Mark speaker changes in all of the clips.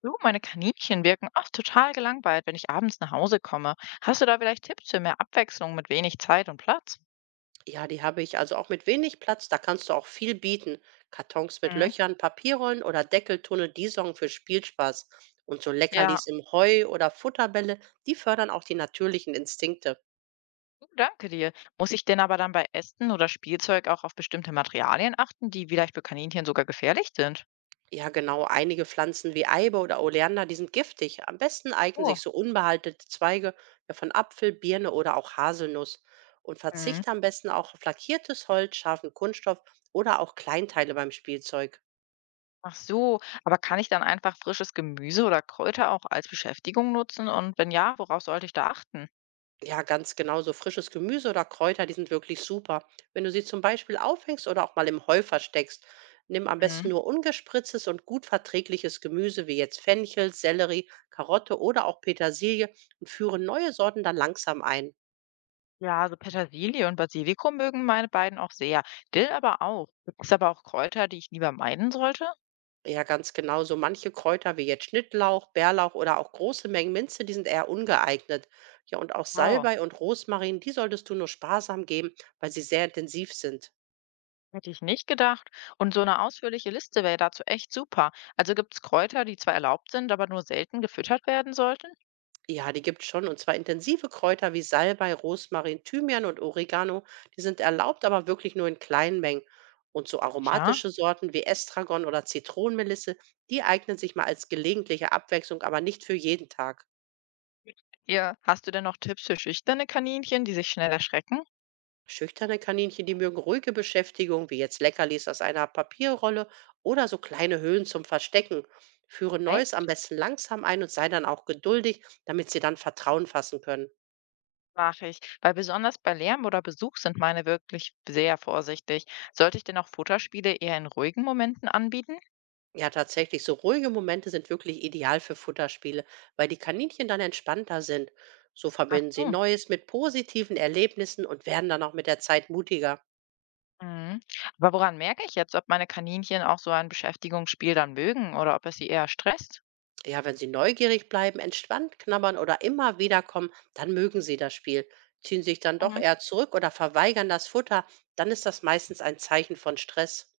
Speaker 1: Du, meine Kaninchen wirken oft total gelangweilt, wenn ich abends nach Hause komme. Hast du da vielleicht Tipps für mehr Abwechslung mit wenig Zeit und Platz?
Speaker 2: Ja, die habe ich. Also auch mit wenig Platz, da kannst du auch viel bieten. Kartons mit
Speaker 1: Mhm.
Speaker 2: Löchern, Papierrollen oder Deckeltunnel, die sorgen für Spielspaß. Und so
Speaker 1: Ja,
Speaker 2: Leckerlis im Heu oder Futterbälle, die fördern auch die natürlichen Instinkte.
Speaker 1: du, danke dir. Muss ich denn aber dann bei Ästen oder Spielzeug auch auf bestimmte Materialien achten, die vielleicht für Kaninchen sogar gefährlich sind?
Speaker 2: Ja, genau, einige Pflanzen wie Eibe oder Oleander, die sind giftig. Am besten eignen
Speaker 1: Oh.
Speaker 2: sich so unbehaltete Zweige, ja, von Apfel, Birne oder auch Haselnuss. Und
Speaker 1: Mhm.
Speaker 2: verzichte am besten auch auf lackiertes Holz, scharfen Kunststoff oder auch Kleinteile beim Spielzeug.
Speaker 1: Ach so, aber kann ich dann einfach frisches Gemüse oder Kräuter auch als Beschäftigung nutzen? Und wenn ja, worauf sollte ich da achten?
Speaker 2: Ja, ganz genau. So frisches Gemüse oder Kräuter, die sind wirklich super. Wenn du sie zum Beispiel aufhängst oder auch mal im Heu versteckst, nimm am besten
Speaker 1: Mhm.
Speaker 2: nur ungespritztes und gut verträgliches Gemüse wie jetzt Fenchel, Sellerie, Karotte oder auch Petersilie und führe neue Sorten dann langsam ein.
Speaker 1: Ja, also Petersilie und Basilikum mögen meine beiden auch sehr. Dill aber auch. Gibt es aber auch Kräuter, die ich lieber meiden sollte?
Speaker 2: Ja, ganz genau. So manche Kräuter wie jetzt Schnittlauch, Bärlauch oder auch große Mengen Minze, die sind eher ungeeignet. Ja, und auch
Speaker 1: Wow,
Speaker 2: Salbei und Rosmarin, die solltest du nur sparsam geben, weil sie sehr intensiv sind.
Speaker 1: hätte ich nicht gedacht. Und so eine ausführliche Liste wäre dazu echt super. Also gibt es Kräuter, die zwar erlaubt sind, aber nur selten gefüttert werden sollten?
Speaker 2: Ja, die gibt's schon. Und zwar intensive Kräuter wie Salbei, Rosmarin, Thymian und Oregano. Die sind erlaubt, aber wirklich nur in kleinen Mengen. Und so
Speaker 1: Ja.
Speaker 2: aromatische Sorten wie Estragon oder Zitronenmelisse, die eignen sich mal als gelegentliche Abwechslung, aber nicht für jeden Tag.
Speaker 1: Ja. Hast du denn noch Tipps für schüchterne Kaninchen, die sich schnell erschrecken?
Speaker 2: Schüchterne Kaninchen, die mögen ruhige Beschäftigung, wie jetzt Leckerlis aus einer Papierrolle oder so kleine Höhlen zum Verstecken. Führe Neues am
Speaker 1: Echt?
Speaker 2: besten langsam ein und sei dann auch geduldig, damit sie dann Vertrauen fassen können.
Speaker 1: Mache ich. Weil besonders bei Lärm oder Besuch sind meine wirklich sehr vorsichtig. Sollte ich denn auch Futterspiele eher in ruhigen Momenten anbieten?
Speaker 2: Ja, tatsächlich. So ruhige Momente sind wirklich ideal für Futterspiele, weil die Kaninchen dann entspannter sind. So
Speaker 1: Ach
Speaker 2: verbinden sie
Speaker 1: so.
Speaker 2: Neues mit positiven Erlebnissen und werden dann auch mit der Zeit mutiger.
Speaker 1: Mhm. Aber woran merke ich jetzt, ob meine Kaninchen auch so ein Beschäftigungsspiel dann mögen oder ob es sie eher stresst?
Speaker 2: Ja, wenn sie neugierig bleiben, entspannt knabbern oder immer wieder kommen, dann mögen sie das Spiel. Ziehen sich dann doch
Speaker 1: Mhm.
Speaker 2: eher zurück oder verweigern das Futter, dann ist das meistens ein Zeichen von Stress.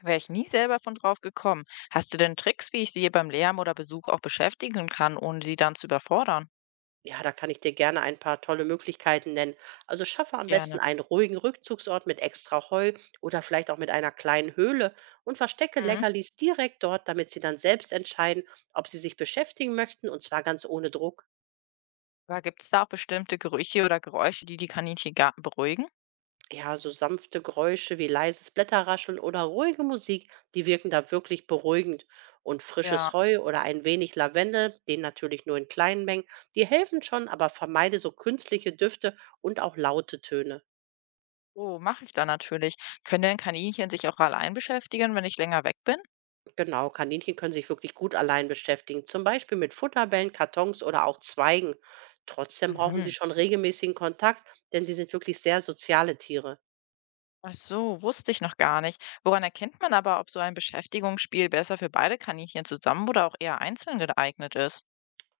Speaker 1: Wäre ich nie selber von drauf gekommen. Hast du denn Tricks, wie ich sie beim Lärm oder Besuch auch beschäftigen kann, ohne sie dann zu überfordern?
Speaker 2: Ja, da kann ich dir gerne ein paar tolle Möglichkeiten nennen. Also schaffe am besten
Speaker 1: Gerne.
Speaker 2: einen ruhigen Rückzugsort mit extra Heu oder vielleicht auch mit einer kleinen Höhle und verstecke
Speaker 1: Mhm.
Speaker 2: Leckerlis direkt dort, damit sie dann selbst entscheiden, ob sie sich beschäftigen möchten, und zwar ganz ohne Druck.
Speaker 1: Aber gibt es da auch bestimmte Gerüche oder Geräusche, die die Kaninchen gar beruhigen?
Speaker 2: Ja, so sanfte Geräusche wie leises Blätterrascheln oder ruhige Musik, die wirken da wirklich beruhigend. Und frisches
Speaker 1: Ja.
Speaker 2: Heu oder ein wenig Lavendel, den natürlich nur in kleinen Mengen, die helfen schon, aber vermeide so künstliche Düfte und auch laute Töne.
Speaker 1: Oh, mache ich dann natürlich. Können denn Kaninchen sich auch allein beschäftigen, wenn ich länger weg bin?
Speaker 2: Genau, Kaninchen können sich wirklich gut allein beschäftigen, zum Beispiel mit Futterbällen, Kartons oder auch Zweigen. Trotzdem brauchen sie
Speaker 1: Mhm.
Speaker 2: schon regelmäßigen Kontakt, denn sie sind wirklich sehr soziale Tiere.
Speaker 1: Ach so, wusste ich noch gar nicht. Woran erkennt man aber, ob so ein Beschäftigungsspiel besser für beide Kaninchen zusammen oder auch eher einzeln geeignet ist?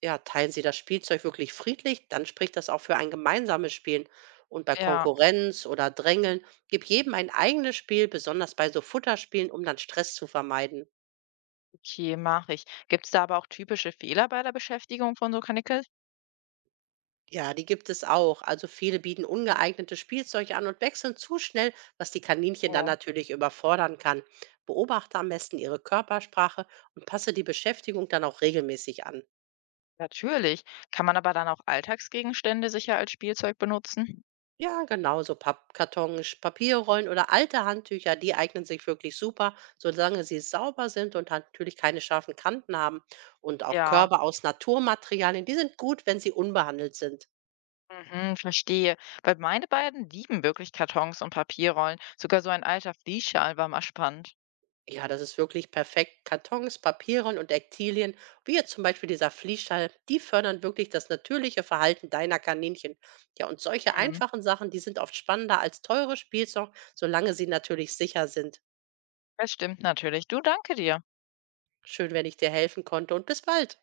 Speaker 2: Ja, teilen sie das Spielzeug wirklich friedlich, dann spricht das auch für ein gemeinsames Spielen. Und bei
Speaker 1: Ja,
Speaker 2: Konkurrenz oder Drängeln, gib jedem ein eigenes Spiel, besonders bei so Futterspielen, um dann Stress zu vermeiden.
Speaker 1: okay, mache ich. Gibt es da aber auch typische Fehler bei der Beschäftigung von so Kaninchen?
Speaker 2: Ja, die gibt es auch. Also viele bieten ungeeignetes Spielzeug an und wechseln zu schnell, was die Kaninchen dann
Speaker 1: Oh,
Speaker 2: natürlich überfordern kann. Beobachte am besten ihre Körpersprache und passe die Beschäftigung dann auch regelmäßig an.
Speaker 1: natürlich. Kann man aber dann auch Alltagsgegenstände sicher als Spielzeug benutzen?
Speaker 2: Ja, genauso Pappkartons, Papierrollen oder alte Handtücher, die eignen sich wirklich super, solange sie sauber sind und halt natürlich keine scharfen Kanten haben. Und auch
Speaker 1: Ja,
Speaker 2: Körbe aus Naturmaterialien, die sind gut, wenn sie unbehandelt sind.
Speaker 1: mhm, verstehe. Weil meine beiden lieben wirklich Kartons und Papierrollen. Sogar so ein alter Fließschal war mal spannend.
Speaker 2: Ja, das ist wirklich perfekt. Kartons, Papieren und Ektilien, wie jetzt zum Beispiel dieser Fließschall, die fördern wirklich das natürliche Verhalten deiner Kaninchen. Ja, und solche
Speaker 1: Hm,
Speaker 2: einfachen Sachen, die sind oft spannender als teure Spielzeug, solange sie natürlich sicher sind.
Speaker 1: das stimmt natürlich. Du, danke dir.
Speaker 2: Schön, wenn ich dir helfen konnte, und bis bald.